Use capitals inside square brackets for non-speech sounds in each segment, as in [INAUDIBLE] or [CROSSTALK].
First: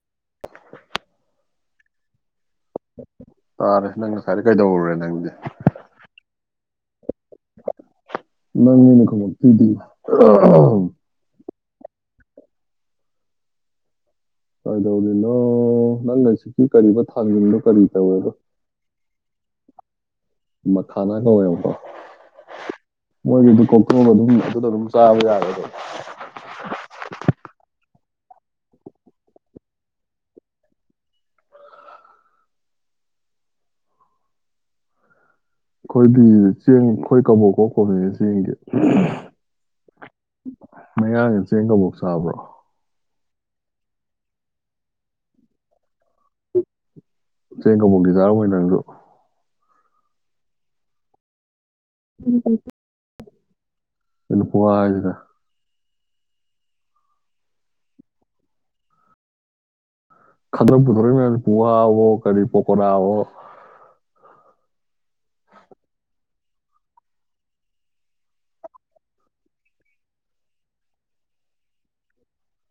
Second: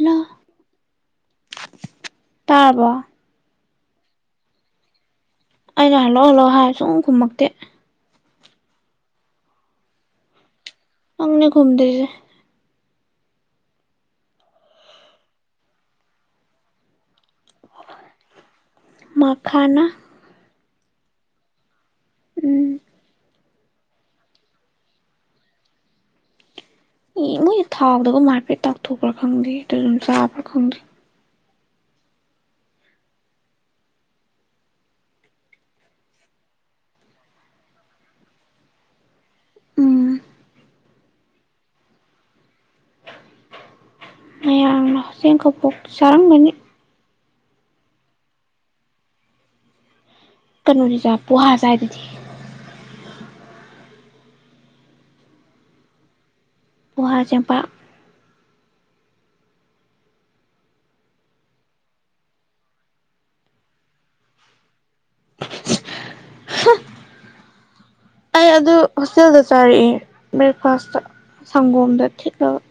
hello [INAUDIBLE] ꯇꯥꯕ ꯇꯥꯔꯦ ꯅꯪ ꯉꯁꯥꯏꯗꯤ ꯀꯩꯗꯧꯔꯨꯔꯦ ꯅꯪꯗꯤ ꯑꯩꯅ ꯍꯜꯂꯛꯑꯣ ꯍꯜꯂꯛꯑꯣ ꯍꯥꯏ ꯁꯨꯝ ꯀꯨꯝꯃꯛꯇꯦ ꯅꯪꯃꯤꯅ ꯈꯣ ꯇꯗꯤ ꯅꯤ ꯀꯨꯝꯗꯁꯦ ꯀꯩꯗꯧꯔꯤꯅꯣ ꯅꯪ ꯉꯁꯤꯛꯀꯤ ꯀꯔꯤꯕ ꯊꯥꯡꯖꯝꯗꯣ ꯀꯔꯤ ꯇꯧꯋꯦꯕ ꯃꯈꯈꯅ ꯃꯈꯥꯟꯅꯥ ꯀꯣꯕ ꯎꯝ ꯃꯣꯏꯒꯤꯗꯨ ꯀꯣꯛꯇꯕ ꯑꯗꯨꯝ ꯑꯗꯨꯗ ꯑꯗꯨꯝ ꯆꯥꯕ ꯌꯥꯔꯦ ꯑꯗꯨ ꯏ ꯃꯣꯏꯁ ꯊꯥꯎꯗꯒ ꯃꯥꯐꯦꯠ ꯇꯥꯛꯊꯣꯛꯄ꯭ꯔꯥ ꯈꯪꯗꯦ ꯑꯗꯨ ꯑꯗꯨꯝ ꯆꯥꯕ꯭ꯔꯥ ꯈꯪꯗꯦ ꯑꯩꯈꯣꯏꯗꯤ ꯆꯦꯡ ꯑꯩꯈꯣꯏ ꯀꯣꯛꯀꯣꯛ ꯀꯣꯅꯦ ꯆꯦꯡꯒꯤ ꯎꯝ ꯃꯌꯥꯡꯒꯤ ꯆꯦꯡ ꯀꯕꯣꯛ ꯆꯥꯕ꯭ꯔꯣ ꯃꯌꯥꯝꯅ ꯍ ꯆꯦꯡ ꯀꯣꯛ ꯆꯔꯥꯡꯒꯅꯤ ꯆ ꯀꯃꯒꯤ ꯆꯥꯔ ꯃꯅꯥꯗꯁꯨ ꯀꯩꯅꯣꯅꯤꯗ ꯄꯣꯍꯥ ꯆꯥꯏ ꯎꯝ ꯎꯝ ꯑꯗꯨꯅ ꯄꯗ ꯄꯍꯥ ꯆꯦꯝꯄꯥꯛ ꯈꯗꯔ ꯄꯨꯊꯔ ꯄꯨꯍꯣ ꯀꯔꯤ ꯄꯣꯀꯣꯗꯥꯣ [UNINTELLIGIBLE] ꯍ ꯑꯩ ꯑꯗꯨ ꯍꯣꯁꯇꯦꯜꯗ ꯆꯥꯔꯛꯑꯦ ꯕ꯭ꯔꯦꯛꯐꯥꯁꯇ ꯁꯪꯒꯣꯝꯗ ꯊꯤꯠꯂꯒ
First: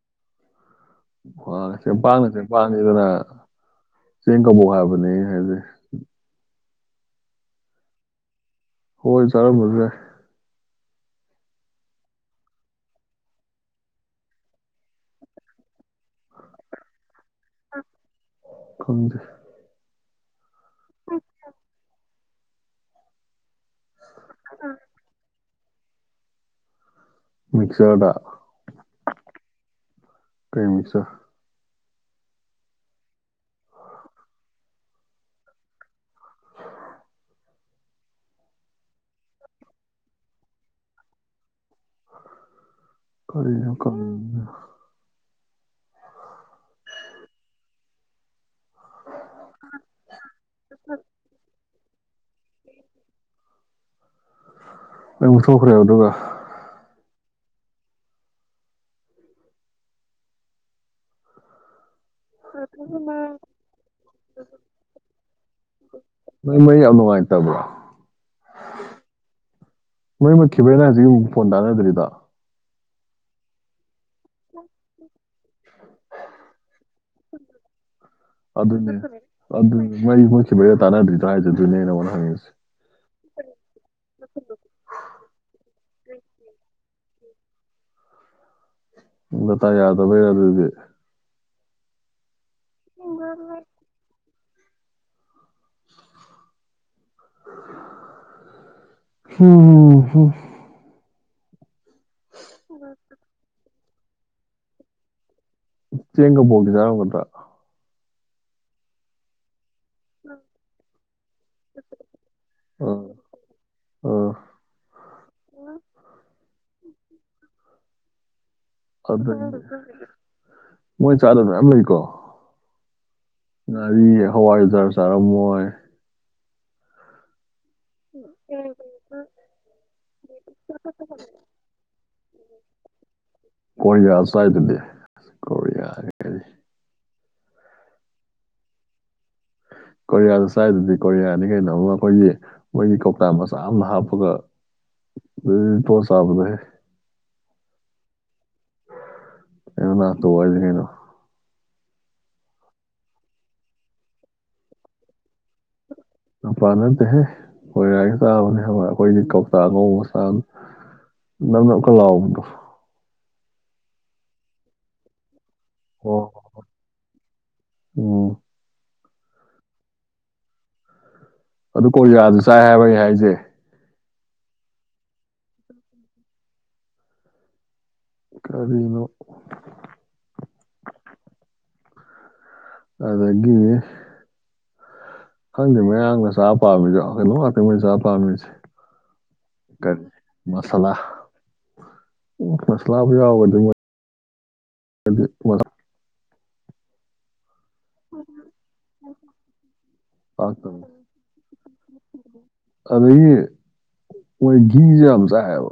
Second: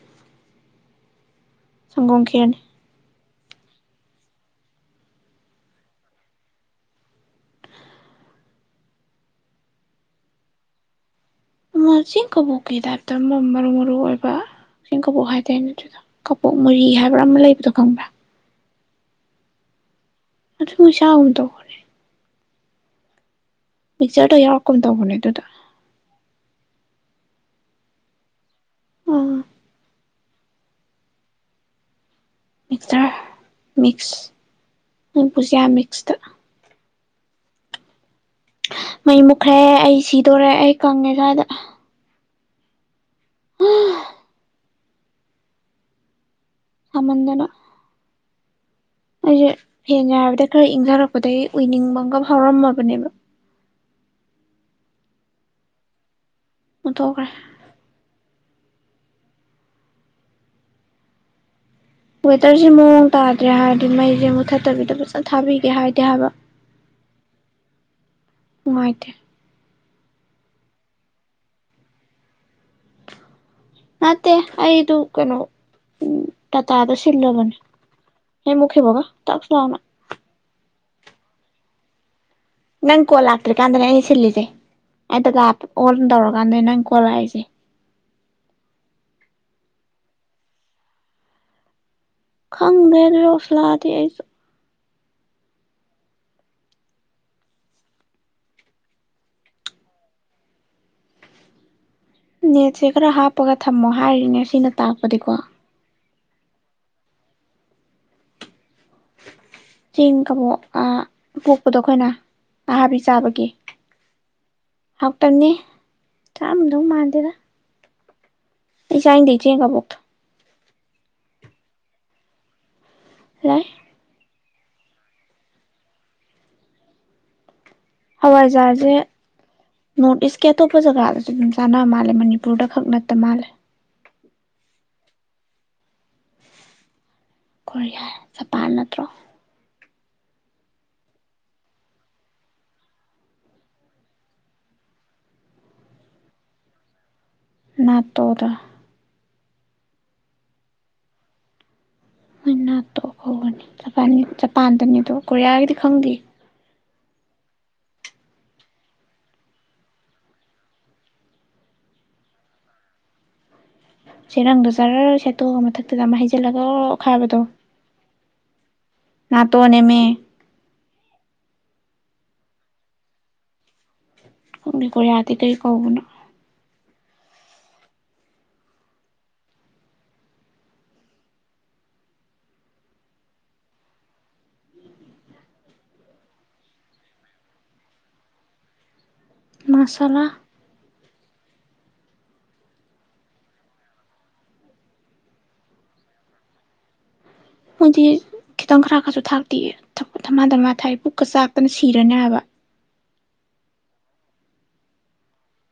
ꯑ ꯁꯪꯒꯣꯝ ꯆꯄꯥꯉ ꯈꯦꯔꯅꯤ ꯆꯄꯥꯅꯤ ꯑꯗꯨꯅ ꯁꯤ ꯀꯕꯨꯣ ꯍꯥꯏꯕꯅꯦ ꯍꯥꯏꯗꯤꯦ ꯍ ꯆꯔꯣ ꯃꯖ ꯆꯤꯡ ꯀꯕꯨꯣꯛ ꯀ ꯇ ꯍꯥꯏꯦꯇ ꯃꯔꯨ ꯃꯔꯨ ꯑꯣꯏꯕ ꯆꯤꯡ ꯀꯕꯨꯣꯛ ꯍꯥꯏꯇꯥꯦꯅꯦ ꯑꯗꯨꯗ ꯀꯄꯣꯛ ꯃꯨꯔꯤ ꯍꯥꯏꯕ꯭ꯔꯥ ꯑꯃ ꯂꯩꯕꯗꯣ ꯈꯪꯕ꯭ꯔꯥ ꯀꯣꯡ꯭ꯔꯦꯁ ꯑ ꯊ ꯃꯣꯏ ꯆ ꯃꯗ ꯄꯤꯛꯆꯔꯗꯣ ꯌꯥꯎꯔꯛꯀꯅ ꯇꯧꯕꯅꯦ ꯑꯗꯨꯗ ꯃꯛꯁꯔꯗꯥ ꯑꯥ ꯀꯩꯃꯤꯁ ꯃꯤꯛꯆꯔ ꯃꯤꯛꯁ ꯎ ꯄꯨꯁꯤꯌꯥ ꯃꯤꯛꯁꯇ ꯃꯩ ꯃꯨꯛꯈ꯭ꯔꯦ ꯑꯩ ꯁꯤꯗꯣꯔꯦ ꯑꯩ ꯀꯪꯉꯦ ꯁ꯭ꯋꯥꯏꯗ ꯀꯔꯅ ꯀꯃ ꯁꯃꯟꯗꯅ ꯑꯩꯁꯦ ꯁꯦꯡꯅ ꯍꯥꯏꯔꯕꯗ ꯈꯔ ꯏꯪꯊꯔꯛꯄꯗꯒꯤ ꯎꯏꯅꯤꯡꯕ ꯑꯃꯒ ꯍꯧꯥꯎꯔꯝꯃꯕꯅꯦꯕ ꯑꯩꯕꯨ ꯁꯣꯛꯈ꯭ꯔꯦꯕ ꯑꯗꯨꯒ ꯇꯈ꯭ꯔꯦ ꯋꯦꯗꯔꯁꯤꯦ ꯃꯑꯣꯡ ꯇꯥꯗ꯭ꯔꯦ ꯍꯥꯏꯔꯗꯤ ꯃꯩꯁꯦ ꯃꯨꯊꯠꯇꯕꯤꯗ ꯐꯖꯅ ꯊꯥꯕꯤꯒꯦ ꯍꯥꯏꯗꯤꯦ ꯍꯥꯏꯕ ꯌꯥꯝꯅꯨꯡꯉꯥꯏꯇꯕꯣ ꯃꯅꯨꯡꯉꯥꯏꯇ ꯃꯩ ꯃꯠꯈꯤꯕ꯭ꯔꯦꯅ ꯍꯧꯖꯤꯛ ꯑꯃꯨꯛ ꯐꯣꯟ ꯇꯥꯟꯅꯗ꯭ꯔꯤꯗ ꯃꯠꯇꯦ ꯑꯩꯗꯨ ꯀꯩꯅꯣ ꯎ ꯇꯇꯥ ꯑꯗꯨ ꯁꯤꯜꯂꯕꯅꯤ ꯑꯗꯨꯅꯦ ꯑꯗꯨꯅꯤ ꯃꯣꯏ ꯃꯣꯏꯁꯦ ꯕꯌꯥ ꯇꯥꯟꯅꯗ꯭ꯔꯤꯗꯣ ꯍꯥꯏꯁ ꯑꯗꯨꯅꯦ ꯑꯩꯅꯉꯣꯟꯗ ꯍꯪꯉꯁꯤ ꯅꯪ ꯀꯣꯜ ꯂꯥꯛꯇ꯭ꯔꯤꯀꯥꯟꯗꯅꯦ ꯑꯩꯩꯅ ꯁꯤꯜꯂꯤꯁꯦ ꯑꯩꯗ ꯂ ꯑꯣ ꯇꯧꯔꯀꯥꯟꯗꯅꯦ ꯅꯪ ꯀꯣꯜ ꯂꯥꯛꯏꯁꯦ ꯦ ꯏ ꯇꯥꯏ ꯌꯥꯗꯕ ꯌꯥꯔꯗꯤ ꯈꯪꯗ꯭ꯔꯦ ꯑꯗꯨ ꯑꯣꯁꯂꯥꯗꯤ ꯑꯩꯁꯨ [UNINTELLIGIBLE] ꯍꯝꯝꯝ ꯅꯦꯠꯁꯦ ꯈꯔ ꯍꯥꯞꯄꯒ ꯊꯝꯃꯣ ꯍꯥꯏꯔꯤꯅꯦ ꯁꯤꯅ ꯇꯥꯛꯄꯗꯤꯀꯣ ꯆꯦꯒ ꯄꯗꯗ ꯆꯦꯡ ꯀꯕꯣꯛ ꯄꯣꯛꯄꯗꯣ ꯑꯩꯈꯣꯏꯅ ꯑꯍꯥꯕꯤ ꯑꯥ ꯆꯥꯕꯒꯤ ꯑꯥ ꯍꯥꯎꯇꯕꯅꯦ ꯆꯥꯝꯗꯧ ꯃꯥꯟꯗꯦꯗ ꯑꯗꯒꯤ ꯄꯁꯥꯗꯦꯊꯑ ꯀꯕꯨꯛ ꯃꯣꯏ ꯆꯥꯗꯕ ꯃꯌꯥꯝ ꯂꯩꯔꯤꯀꯣ ꯂꯩ ꯉꯥꯔꯤ ꯍꯋꯥꯏ ꯑꯖꯥꯔ ꯆꯥꯔꯝꯣꯏ ꯍꯋꯥꯏꯖꯍꯥꯥꯁꯦ ꯅꯣꯔꯠ ꯏꯁꯀꯤ ꯑꯇꯣꯞꯄ ꯖꯒꯥꯗꯁꯨ ꯑꯗꯨꯝ ꯆꯥꯅꯕ ꯃꯥꯜꯂꯦ ꯃꯅꯤꯄꯨꯔꯗ ꯈꯛ ꯅꯠꯇ ꯃꯥꯜꯂꯦ ꯆꯥꯏꯗꯗꯤꯦ ꯀ ꯀꯣꯔꯤꯌꯥ ꯖꯄꯥꯟ ꯅꯠꯇ꯭ꯔꯣ ꯀꯣꯔꯤꯌꯥꯗ ꯆꯥꯏꯗꯨꯗꯤ ꯀꯣꯔꯤꯌꯥꯅꯤ ꯀꯩꯅꯣꯝ ꯑꯩꯈꯣꯏꯒꯤ ꯃꯣꯏꯒꯤ ꯀꯧꯇꯥ ꯃꯆꯥ ꯑꯃ ꯍꯥꯞꯄꯒ ꯑ ꯇ ꯁꯥꯕꯅꯦ ꯅꯠꯇꯦꯕ ꯩꯅ ꯅ ꯇꯧ ꯋꯥꯔꯗꯤꯩꯅꯣ ꯠꯇꯣꯅꯤꯖ ꯖꯄꯥꯟꯗꯅꯤꯗꯣ ꯀꯣꯔꯤꯌꯥꯒꯤꯗꯤ ꯈꯪꯗꯦ ꯅꯨꯄꯥ ꯅꯠꯇꯦꯍꯦ ꯍꯣꯏꯔꯥꯒ ꯆꯥꯕꯅꯦ ꯍꯥꯏꯕ ꯑꯩꯈꯣꯏꯗꯤ ꯀꯧꯇꯥ ꯉ ꯃꯆꯥ ꯅꯅ ꯑꯣꯀ ꯂꯥꯎꯑꯣꯗ ꯁꯦꯔꯪꯗ ꯖꯥꯔ ꯁꯦꯠꯇꯣꯛꯑꯒ ꯃꯊꯛꯇꯗ ꯑꯃ ꯑꯣ ꯍꯩꯖꯤꯜꯂꯒ ꯑꯣꯈꯥꯕꯗꯣ ꯎꯝ ꯅꯥꯇꯣꯟ ꯅꯃꯦ ꯑꯗꯨ ꯀꯣꯔꯤꯥꯗꯨ ꯆꯥꯏ ꯍꯥꯏꯕ ꯑꯩ ꯍꯥꯏꯁꯦ ꯀ ꯀ ꯑꯗꯤ ꯀꯔꯤ ꯀꯕꯨꯅ ꯀꯔꯤꯅꯣ ꯑꯗꯨꯗꯒꯤꯦ ꯈꯪꯗꯦ ꯃꯌꯥꯝꯡꯅ ꯆꯥ ꯄꯥꯝꯃꯤꯗꯣ ꯀꯩꯅꯣꯝ ꯉꯥꯛꯇ ꯃꯣꯏꯅ ꯆꯥ ꯄꯥꯝꯃꯤꯁꯦ ꯀꯔꯤ ꯃꯁꯥꯂꯥ ꯃꯁꯂꯥ ꯃꯁꯂꯥꯕꯨ ꯌꯥꯎꯒ ꯑꯗꯨ ꯑꯗꯨꯗꯤ ꯋꯥ ꯍꯧꯖꯤ ꯈꯤꯇꯪ ꯈꯔ ꯈꯔꯁꯨ ꯊꯥꯛꯇꯤꯑ ꯊꯝꯃꯥꯙꯝꯃꯥ ꯊꯥꯏ ꯄꯥꯛꯇꯕꯅꯤ ꯄꯨꯛꯀ ꯆꯥꯛꯇꯅ ꯁꯤꯔꯅꯦ ꯍꯥꯏꯕ ꯑꯗꯒꯤ ꯃꯣꯏ ꯤꯖꯝ ꯆꯍꯦꯕ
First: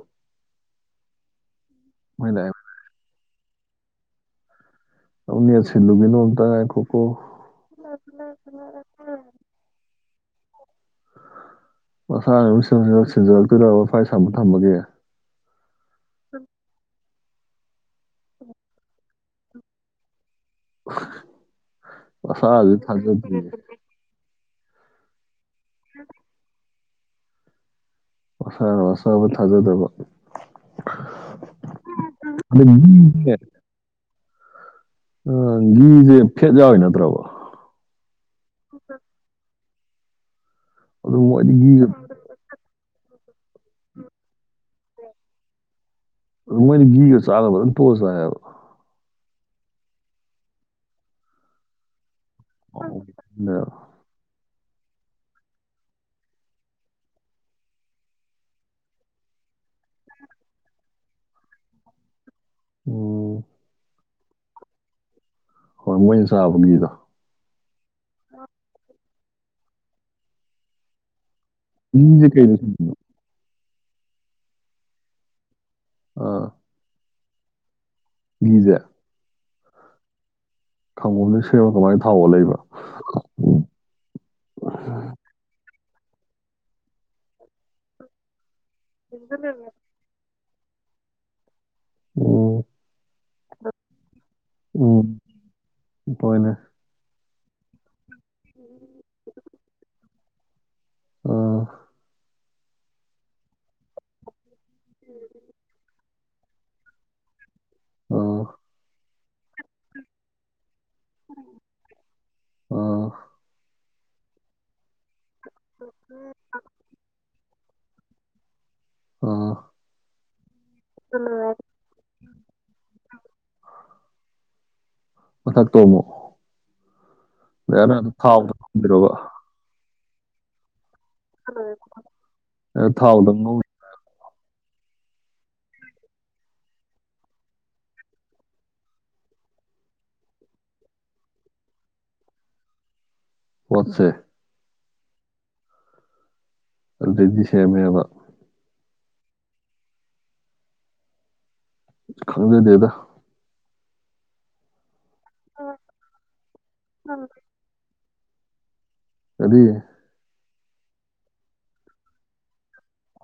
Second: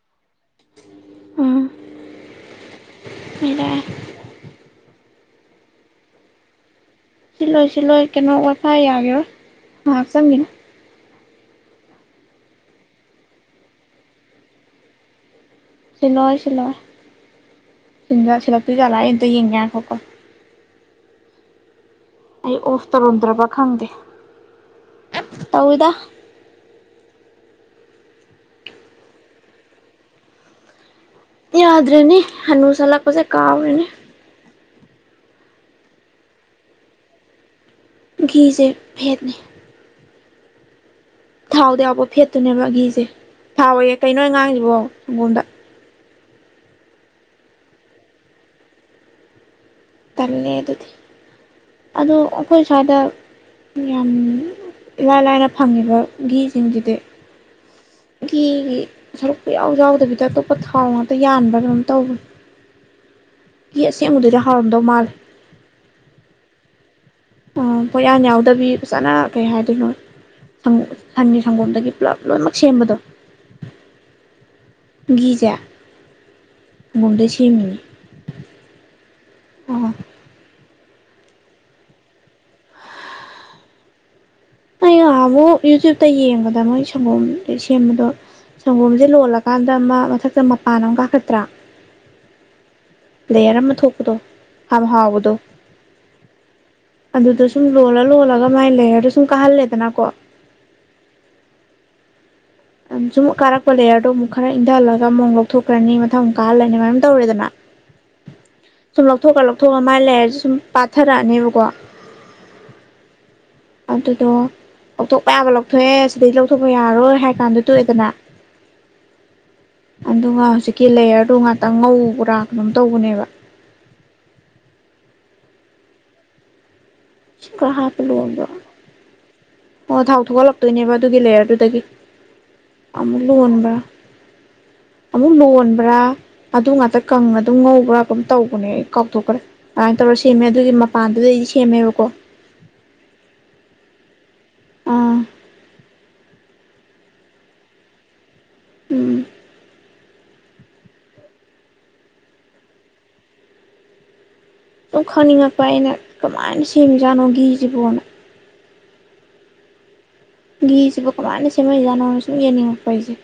ꯎꯝ ꯃꯣꯏꯗ ꯃꯗꯥ ꯅꯤ ꯁꯤꯂ ꯀ ꯇꯥꯏ ꯈ ꯁꯤꯂꯣꯏ ꯁꯤꯂꯣꯏ ꯀꯩꯅꯣ ꯋꯥꯠꯐꯥ ꯌꯥꯒꯦꯔꯣꯏ ꯉꯥꯏꯍꯥꯛ ꯆꯪꯒꯅ ꯃꯁꯥꯅꯁꯤꯡ ꯁꯤꯟꯖꯔꯛꯇꯣꯏꯗꯒ ꯃ ꯐꯥꯏ ꯁꯕ ꯊꯝꯃꯒꯦ ꯁꯤꯜꯂꯣꯏ ꯁꯤꯜꯂꯣꯏ ꯁꯤ ꯁꯤꯜꯂꯛꯇꯣꯏꯖꯥꯠꯂ ꯑꯇ ꯌꯦꯡꯉꯦꯈꯣꯀꯣ [UNINTELLIGIBLE] [INAUDIBLE] ꯑꯩ ꯑꯣꯐ ꯇꯧꯔꯝꯗ꯭ꯔꯕ ꯊꯥꯖꯗꯦꯌꯦ ꯈꯪꯗꯦ ꯇꯧꯏꯤꯗ ꯃꯁꯥ ꯑꯁꯥꯕ ꯊꯥꯖꯗꯕ ꯌꯥꯗ꯭ꯔꯦꯅꯦ ꯑꯗ ꯍꯅꯨꯁꯂ ꯀꯁꯦ ꯀꯥ ꯑꯣꯏꯦꯅꯦ ꯑ ꯒꯤꯘꯁꯦ ꯐꯦꯠ ꯌꯥꯎꯋꯤ ꯅꯠꯇ꯭ꯔꯕ ꯘꯤꯁꯦ ꯐꯦꯠꯅꯤ ꯑꯗꯨ ꯃꯣꯏꯗꯤ ꯊꯥꯎꯗ ꯘꯤꯒ ꯌꯥꯎꯕ ꯐꯦꯠꯇꯨꯅꯦꯕ ꯑꯘꯁꯦ ꯊꯥꯎ ꯑꯣꯏꯌꯦꯦ ꯀꯩꯅꯣ ꯉꯥꯡꯁꯤꯕꯣ ꯁꯪꯒꯣꯝꯗ ꯃꯣꯏꯅ ꯒꯤꯣ ꯆꯥꯂꯣꯕ ꯇꯣꯁ ꯍꯥꯏꯦꯕ ꯇꯜꯂꯦ ꯑꯗꯨꯗꯤ ꯑꯣ ꯑꯩꯈꯣꯏ ꯏꯁ꯭ꯋꯥꯏꯗ ꯍꯥꯏꯕ ꯌꯥꯝ ꯏꯂꯥꯏ ꯂꯥꯏꯅ ꯐꯪꯉꯤꯕ ꯒꯤꯘꯁꯤꯡꯁꯤꯗꯤ ꯒꯤ ꯁꯔꯨꯛꯄ ꯌꯥꯎ ꯌꯥꯎꯗꯕꯤꯗ ꯑꯇꯣꯞꯄ ꯊꯥꯎ ꯉꯥꯛꯇ ꯌꯥꯟꯕ ꯑꯗꯨꯝ ꯇꯧꯕꯅꯤ ꯎꯝ ꯌꯦꯠꯁ ꯎꯗꯅ ꯍꯥꯎꯔꯝꯗꯧ ꯃꯥꯜ ꯍꯃ ꯏꯟꯁꯥꯐꯒꯤꯗ ꯑ ꯄꯣꯌꯥꯟ ꯌꯥꯎꯗꯕꯤ ꯐꯖꯅ ꯀꯩ ꯍꯥꯏꯗꯣꯏꯅꯣꯪꯉꯁꯤ ꯁꯪꯒꯣꯝꯗꯒꯤ ꯄꯨꯂꯞ ꯘꯤꯁꯦ ꯀꯩꯗ ꯂꯣꯏꯅꯃꯛ ꯁꯦꯝꯕꯗꯣ ꯁꯨꯝꯕꯅꯣ ꯒꯤ ꯒꯤꯖꯥꯛ ꯑꯥ [UNINTELLIGIBLE] [INAUDIBLE] ꯃꯣꯟꯗꯁꯤ ꯃꯤ ꯖ [INAUDIBLE] ꯑ [INAUDIBLE] ꯈꯥꯡꯒꯣꯝꯗ ꯁꯕꯣ ꯀꯃꯥꯏꯅ ꯊꯥꯎꯑꯣ ꯂꯩꯕ꯭ꯔ ꯎꯝ ꯑ ꯉꯍ ꯑꯃꯨꯛ ꯌꯨꯇ꯭ꯌꯨꯕꯇ ꯌꯦꯡꯕꯗ ꯃꯣꯏ ꯁꯪꯒꯣꯝ ꯁꯦꯝꯕꯗꯣ ꯁꯪꯒꯣꯝꯁꯦ ꯂꯣꯜꯂꯀꯥꯟꯗ ꯑꯃ ꯃꯊꯛꯇ ꯃꯄꯥꯟ ꯑꯃ ꯀꯥꯈꯠꯇ꯭ꯔꯥ ꯑꯣ ꯂꯦꯌꯔ ꯑꯃ ꯊꯣꯛꯄꯗꯣ ꯍꯝ ꯎꯝ ꯍꯥꯎꯕꯗꯣ ꯍꯣꯏꯅꯦ ꯑꯗꯨꯗ ꯁꯨꯝ ꯂꯣꯜꯂ ꯂꯣꯜꯂꯒ ꯑꯗꯨ ꯃꯃꯥꯏꯅ ꯂꯩꯗ ꯁꯨꯝ ꯀꯥꯍꯜꯂꯦꯗꯅꯀꯣ ꯑ ꯁꯨꯝ ꯀꯥꯔꯛꯄ ꯂꯦꯌꯔꯗꯣ ꯑꯃꯨꯛ ꯈꯔ ꯏꯟꯊꯍꯜꯂꯒ ꯑꯃꯨꯛ ꯂꯧꯊꯣꯛꯈ꯭ꯔꯅꯤ ꯃꯊꯪ ꯀꯥꯜꯂꯅꯤ ꯃꯌꯥꯝ ꯇꯧꯔꯦꯗꯅ ꯑꯣ ꯁꯨꯝ ꯂꯧꯊꯣꯛꯑ ꯂꯧꯊꯣꯛꯑꯒ ꯃꯥꯥꯏ ꯂꯩꯔꯁꯨ ꯁꯨꯝ ꯄꯥꯊꯔꯛꯑꯅꯦꯕꯀꯣ ꯑꯥ ꯑꯗꯨꯗꯣ ꯂꯧꯊꯣꯛꯄ ꯌꯥꯕ ꯂꯧꯊꯣꯛꯑꯦ ꯁꯤꯗꯒꯤꯗꯤ ꯂꯧꯊꯣꯛꯄ ꯌꯥꯔꯣꯏ ꯍꯥꯏ ꯀꯥꯟꯗ ꯇꯣꯛꯑꯦꯗꯅ ꯑ ꯑꯗꯨꯒ ꯍꯧꯖꯤꯛ ꯀꯤ ꯂꯦꯌꯔꯗꯨ ꯉꯥꯛꯇꯪ ꯉꯧꯕ꯭ꯔꯥ ꯀꯩꯅꯝ ꯇꯧꯕꯅꯦꯕ ꯃꯊꯛꯇꯣ ꯑꯃꯨꯛ ꯏꯁꯤꯡ ꯈꯔ ꯑꯩ ꯑꯅ ꯍꯥꯞꯄ ꯂꯣꯟꯕ꯭ꯔꯥ ꯊꯥꯎꯗ ꯈꯪꯕꯤꯔꯕ ꯑꯣ ꯊꯥꯎ ꯊꯣꯛꯍꯠꯂꯛꯇꯣꯏꯅꯦꯕ ꯑꯗꯨꯒꯤ ꯂꯩꯔ ꯑꯗꯨꯗꯒꯤ ꯑꯃꯨꯛ ꯊꯥꯎꯗ ꯉꯧ ꯂꯨꯣꯟꯕ꯭ꯔꯥ ꯎꯝ ꯑꯃꯨꯛ ꯂꯣꯟꯕ꯭ꯔꯥ ꯑꯗꯨ ꯉꯥꯛꯇ ꯀꯪꯅ ꯑꯗꯨꯝ ꯉꯧꯕ꯭ꯔꯥ ꯀꯝ ꯇꯧꯕꯅꯦ ꯑꯩ ꯀꯥꯎꯊꯣꯛꯈ꯭ꯔꯦ ꯑꯗꯨꯃꯥꯏꯅ ꯇꯧ ꯁꯦꯝꯃꯦ ꯑꯗꯨꯒꯤ ꯃꯄꯥꯟꯗꯨꯗꯩꯗꯤ ꯁꯦꯝꯃꯦꯕꯀꯣ ꯍꯠꯁꯦ ꯑꯥ ꯑꯗꯨꯗꯤꯁꯦꯃꯦꯕ ꯎꯝ ꯈꯪꯗꯦ ꯗꯗ ꯑꯗꯨꯝ ꯈꯪꯅꯤꯡꯉꯛꯄ ꯑꯩꯅ ꯀꯃꯥꯏꯅ ꯁꯦꯝꯃꯤꯖꯥꯠꯅꯣ ꯘ ꯒꯤꯁꯤꯕꯣꯅ ꯑꯗꯨꯗꯤ ꯒꯤꯘꯤꯁꯤꯕꯨ ꯀꯃꯥꯏꯅ ꯁꯦꯝꯃ ꯍꯖꯥꯠꯅꯣꯅ ꯁꯨꯝ ꯌꯦꯡꯅꯤꯡꯉꯛꯄ ꯑꯩꯁꯦ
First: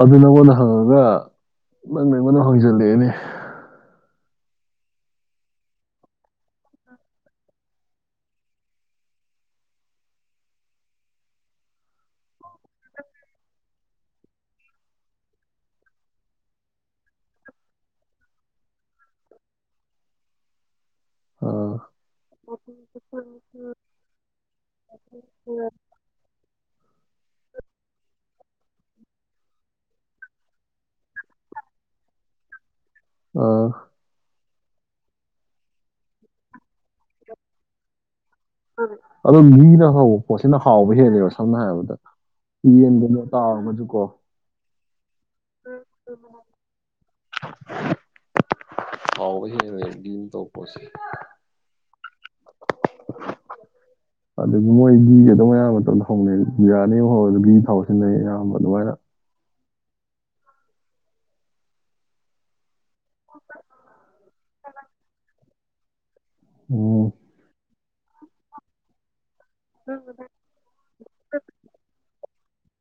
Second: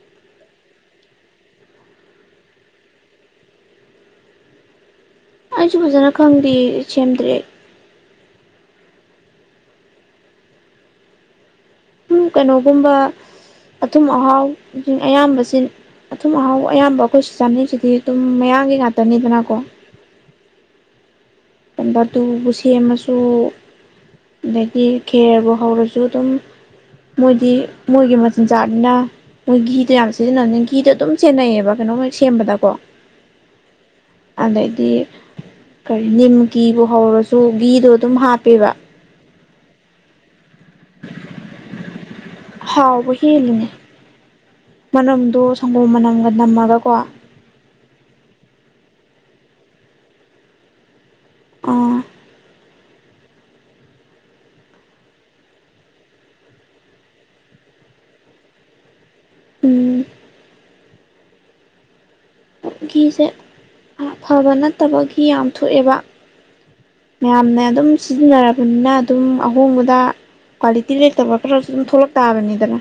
ꯑꯗꯨ ꯅꯪꯉꯣꯟꯗ ꯍꯪꯉꯒ ꯅꯪꯅ ꯑꯩꯉꯣꯟꯗ ꯍꯪꯖꯤꯜꯂꯛꯑꯦꯅꯦ ꯑꯩꯁꯨ ꯐꯖꯅ ꯈꯪꯗꯦ ꯁꯦꯝꯗ꯭ꯔꯦ ꯀꯩꯅꯣꯒꯨꯝꯕ ꯑꯊꯨꯝ ꯑꯍꯥꯎ ꯑꯌꯥꯝꯕꯁꯤ ꯑꯊꯨꯝ ꯑꯍꯥꯎ ꯑꯌꯥꯝꯕ ꯑꯩꯈꯣꯏ ꯁꯤ ꯆꯥꯅꯤꯡꯁꯤꯗꯤ ꯑꯗꯨꯝ ꯃꯌꯥꯡꯒꯤ ꯉꯥꯛꯇꯅꯤꯗꯅꯀꯣ ꯑꯥ ꯝꯕ ꯇꯨꯕꯨ ꯁꯦꯝꯃꯁꯨ ꯑꯗꯩꯗꯤ ꯈꯦꯔꯕꯨ ꯍꯧꯔꯁꯨ ꯑꯗꯨꯝ ꯃꯣꯏꯗꯤ ꯃꯣꯏꯒꯤ ꯃꯆꯤꯟꯖꯥꯛꯅꯤꯅ ꯃꯣꯏ ꯘꯤꯗꯣ ꯌꯥꯝ ꯁꯤꯖꯤꯟꯅꯕꯅꯤ ꯘꯤꯗꯣ ꯑꯗꯨꯝ ꯁꯦꯟꯅꯩꯌꯦꯕ ꯀꯩꯅꯣꯣꯏ ꯁꯦꯝꯕꯗꯀꯣ ꯑꯥ ꯑꯗꯩꯗꯤ ꯀꯔꯤ ꯅꯤꯝꯀꯤꯤꯕꯨ ꯍꯧꯔꯁꯨ ꯘꯤꯗꯨꯣ ꯑꯗꯨꯝ ꯍꯥꯞꯄꯦꯕ ꯑꯗꯨꯣ ꯂꯤꯅ ꯍꯕ ꯄꯣꯠ ꯁꯤꯅ ꯍꯥꯎꯕ ꯍꯦꯜꯂꯦꯕ ꯁꯝꯅ ꯍꯥꯏꯔꯕꯗ ꯍꯥꯎꯕ ꯌꯦꯟꯒꯨꯝꯅꯣ ꯍꯦꯜꯂꯤꯅꯦ ꯇꯥꯎꯔꯒꯁꯨ ꯀꯣ ꯃꯅꯝꯗꯣ ꯁꯪꯒꯣꯝ ꯃꯅꯝꯒ ꯅꯝꯃꯒꯀꯣ ꯍ ꯍꯟ ꯇꯣ ꯀꯁꯤ ꯑꯣ [INAUDIBLE] ꯑꯗꯨꯗꯒꯤ ꯃꯣꯏ ꯘ ꯑꯗꯨꯝ ꯑꯌꯥꯝꯕ ꯃꯇꯝꯗ ꯍꯧꯅꯩ ꯕꯤꯔꯌꯥꯅꯤ ꯑꯃ ꯍꯧꯔꯒ ꯘꯤ ꯊꯥꯎ ꯁꯤꯖꯤꯟꯅꯩ ꯑꯌꯥꯝꯕ ꯑꯗꯨꯃꯥꯏꯅ ꯎꯝ ꯘꯤꯁꯦ ꯐꯕ ꯅꯠꯇꯕ ꯘꯤ ꯌꯥꯝ ꯊꯣꯛꯑꯦꯕ ꯎꯝ ꯃꯌꯥꯝꯅ ꯑꯗꯨꯝ ꯁꯤꯖꯤꯟꯅꯔꯕꯅꯤꯅ ꯑꯗꯨꯝ ꯑꯍꯣꯡꯕꯗ ꯀ꯭ꯋꯥꯂꯤꯇꯤ ꯂꯩꯇꯕ ꯈꯔꯁꯨ ꯑꯗꯨꯝ ꯊꯣꯛꯂꯛ ꯇꯥꯕꯅꯤꯗꯅ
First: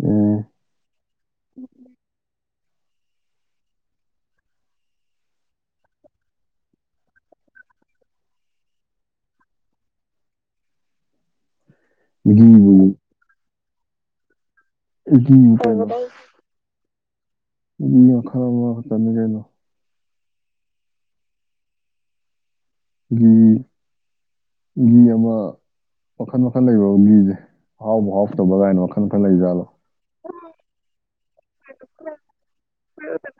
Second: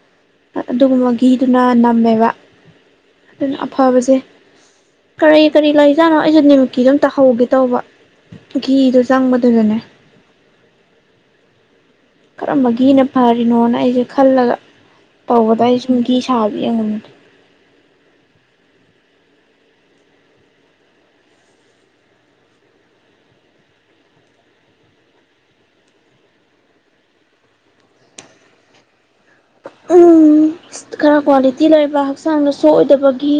ꯎꯝ ꯑꯗꯨꯒꯨꯝꯕ ꯘꯗꯨꯅ ꯅꯝꯃꯦꯕ ꯑꯗꯨꯅ ꯑꯐꯕꯁꯦ ꯀꯔꯤ ꯀꯔꯤ ꯂꯩꯖꯥꯠꯅꯣ ꯑꯩꯁꯨ ꯅꯤꯃꯤꯠꯀꯤꯗꯨ ꯑꯝ ꯇꯥꯍꯧꯒꯦ ꯇꯧꯕ ꯘꯤꯗꯣ ꯆꯪꯕꯗꯨꯗꯅꯦ ꯘꯤꯕꯨ ꯀꯔꯝꯕꯒꯤꯅ ꯐꯔꯤꯅꯣꯅ ꯑꯩꯁꯦ ꯈꯜꯂꯒ ꯘꯤ ꯇꯧꯕꯗ ꯁꯨꯝꯒꯤ ꯁꯥꯕꯤꯉ ꯈꯔ ꯃ ꯇꯅꯤ ꯀꯩꯅꯣ ꯒꯤ ꯒꯤ ꯑꯃ ꯋꯥꯜ ꯃꯈꯜ ꯂꯩꯕꯒꯤꯁꯦ ꯑꯍꯥꯎꯕ ꯍꯥꯎ ꯇꯕ ꯀꯥꯏꯅꯣ ꯋꯥꯈꯜ ꯃꯈꯜ ꯂꯩꯖꯠ ꯎꯝ ꯈꯔ ꯀ꯭ꯋꯥꯂꯤꯇꯤ ꯂꯩꯕ ꯍꯛꯆꯥꯡꯗ ꯁꯣꯛꯑꯣꯏꯗꯕꯒꯤ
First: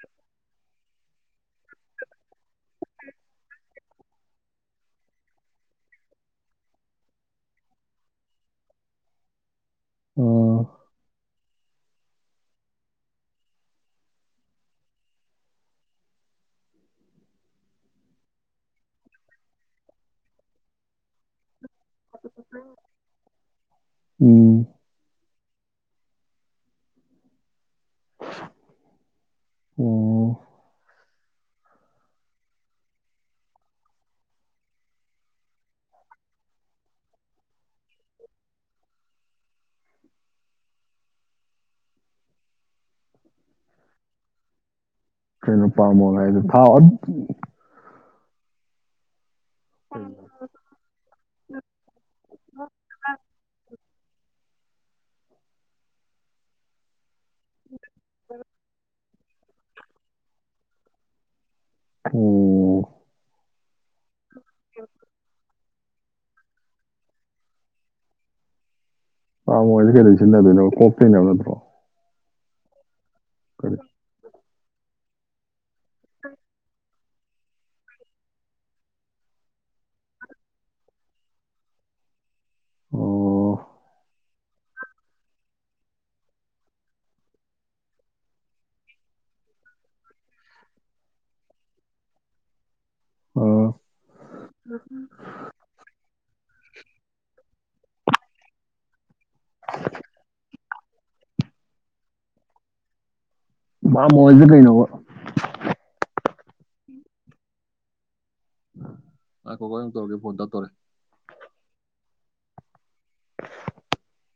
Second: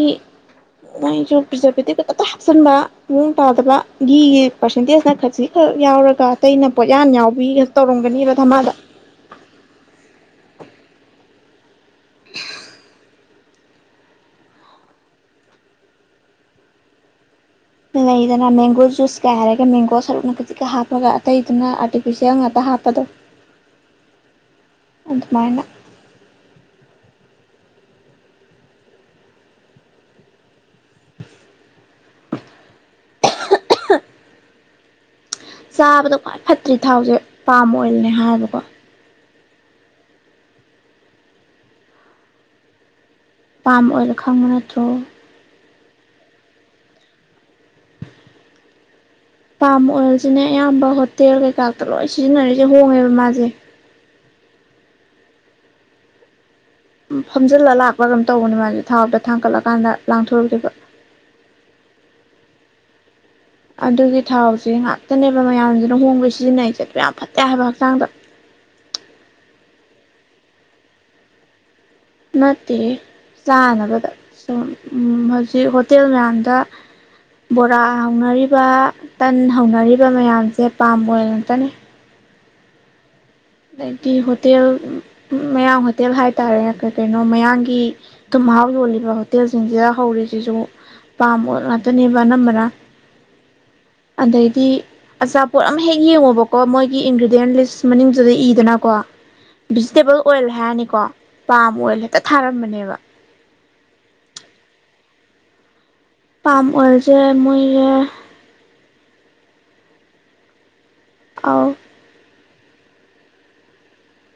ꯃꯥꯏꯁꯨ ꯄ꯭ꯔꯤꯖꯥꯔꯕꯦꯇꯤꯞꯇ ꯍꯥꯞꯆꯤꯟꯕ ꯃꯑꯣꯡ ꯇꯥꯗꯕ ꯒꯤꯒꯤ ꯄꯥꯔꯁꯦꯟꯇꯦꯖꯅ ꯈꯖꯤ ꯈꯔ ꯌꯥꯎꯔꯒ ꯑꯇꯩꯩꯅ ꯄꯣꯠꯌꯥꯟ ꯌꯥꯎꯕꯤꯒ ꯇꯧꯔꯝꯒꯅꯦꯕ ꯊꯃꯗ ꯑꯣ [INAUDIBLE] ꯂꯩꯗꯅ ꯃꯦꯡꯒꯣ ꯖꯨꯁ ꯀꯥꯏ ꯍꯥꯏꯔꯒ ꯃꯦꯡꯒꯣ ꯁꯔꯨꯛꯅ ꯀꯖꯤꯛꯀ ꯍꯥꯞꯄꯒ ꯑꯇꯩ ꯑꯗꯨꯅ ꯑꯥꯔꯇꯤꯐꯤꯁꯦꯜ ꯉꯥꯛꯇ ꯍꯥꯞꯄꯗꯣ ꯎꯝ ꯑꯗꯨ ꯃꯥꯅ ꯑꯣ ꯆꯥꯕꯗ ꯈ꯭ꯋꯥꯏ ꯐꯠꯇ꯭ꯔꯤ ꯊꯥꯎꯁꯦ ꯄꯥꯝ ꯑꯣꯏꯜꯅꯦ ꯍꯥꯏꯕꯀꯣ ꯄꯄꯥꯥꯝ ꯑꯣꯏꯔꯣ ꯈꯪꯕ ꯅꯠꯇ꯭ꯔꯣ ꯩꯅ ꯄꯥꯝꯃꯣ ꯍꯥꯏꯗ ꯊꯥꯎꯑꯣ ꯄꯥꯝ ꯑꯣ ꯑꯣꯏꯜꯁꯤꯅꯦ ꯑꯌꯥꯝꯕ ꯍꯣꯇꯦꯜ ꯀꯩꯀꯥꯛꯇ ꯂꯣꯏ ꯁꯤꯖꯤꯟꯅꯔꯤꯁꯦ ꯍꯣꯡꯉꯦꯕ ꯃꯥꯁꯦ ꯐꯝꯖꯤꯜꯂꯒ ꯂꯥꯛꯄ꯭ꯔꯥ ꯀꯝ ꯇꯧꯕꯅꯤ ꯃꯥꯁꯦ ꯊꯥꯛꯇ ꯊꯥꯡꯀꯠꯂꯀꯥꯟꯗ ꯂꯥꯡꯊꯣꯔꯛꯈꯤꯕ ꯑꯣꯝ ꯑꯗꯨꯒꯤ ꯊꯥꯎꯁꯦ ꯉꯥꯛꯇꯅꯦꯕ ꯃꯌꯥꯝ ꯂꯨꯍꯣꯡꯕꯩ ꯁꯤꯖꯤꯟꯅꯩꯁꯦ ꯑꯗꯨ ꯌꯥꯝ ꯐꯠꯇꯦ ꯍꯥꯏꯕ ꯍꯛꯆꯥꯡꯗ ꯑ ꯃꯣꯏ ꯀꯦꯔꯤ ꯆ ꯑꯗꯨꯅ ꯀꯄꯩꯅ ꯅꯠꯇ꯭ꯔꯣ ꯃꯦ ꯀꯔꯤ ꯁꯅꯅꯕꯗ ꯍꯧꯖꯤꯛ ꯍꯣꯇꯦꯜ ꯃꯌꯥꯝꯗ ꯕꯣꯔꯥ ꯍꯧꯅꯔꯤꯕ ꯇꯟ ꯍꯧꯅꯔꯤꯕ ꯃꯌꯥꯝꯁꯦ ꯄꯥꯝꯕ ꯑꯣꯏꯅ ꯉꯥꯛꯇꯅꯤ ꯑꯣ ꯑꯗꯩꯗꯤ ꯍꯣꯇꯦꯜ ꯃꯌꯥꯡ ꯍꯣꯇꯦꯜ ꯍꯥꯏꯇꯥꯔꯦ ꯀ ꯀꯩꯅꯣ ꯃꯌꯥꯡꯒꯤ ꯃꯍꯥꯛ ꯌꯣꯜꯂꯤꯕ ꯍꯣꯇꯦꯜꯁꯤꯡꯁꯤꯗ ꯍꯧꯔꯤꯁꯤꯁꯨ ꯄꯥꯝꯕ ꯉꯥꯛꯇꯅꯦꯕ ꯑꯅꯝꯕꯅ ꯑꯥ ꯑꯗꯩꯗꯤ ꯑꯆꯥꯄꯣꯠ ꯑꯃ ꯍꯦꯛ ꯌꯦꯡꯉꯣꯕꯀꯣ ꯃꯣꯏꯒꯤ ꯏꯟꯒ꯭ꯔꯤꯗꯤꯌꯦꯟ ꯂꯤꯁ ꯑ ꯃꯅꯤꯡꯗꯨꯗ ꯏꯗꯅꯀꯣ ꯚꯤꯖꯤꯇꯦꯕꯜ ꯑꯣꯏꯜ ꯍꯥꯏꯔꯅꯤ ꯀꯣ ꯄꯥꯝ ꯑꯣꯏꯜ ꯍꯦꯛꯇ ꯊꯥꯔꯝꯕꯅꯦꯕ ꯃꯥ ꯃꯖ ꯀꯩꯅ ꯄꯥꯝ ꯑꯣꯏꯔꯁꯦ ꯃꯣꯏꯔꯦ ꯑ ꯀꯣꯀ ꯇꯧꯔꯒꯦ ꯚꯣꯔꯗ ꯇꯧꯔꯦ ꯑꯥꯎ [INAUDIBLE]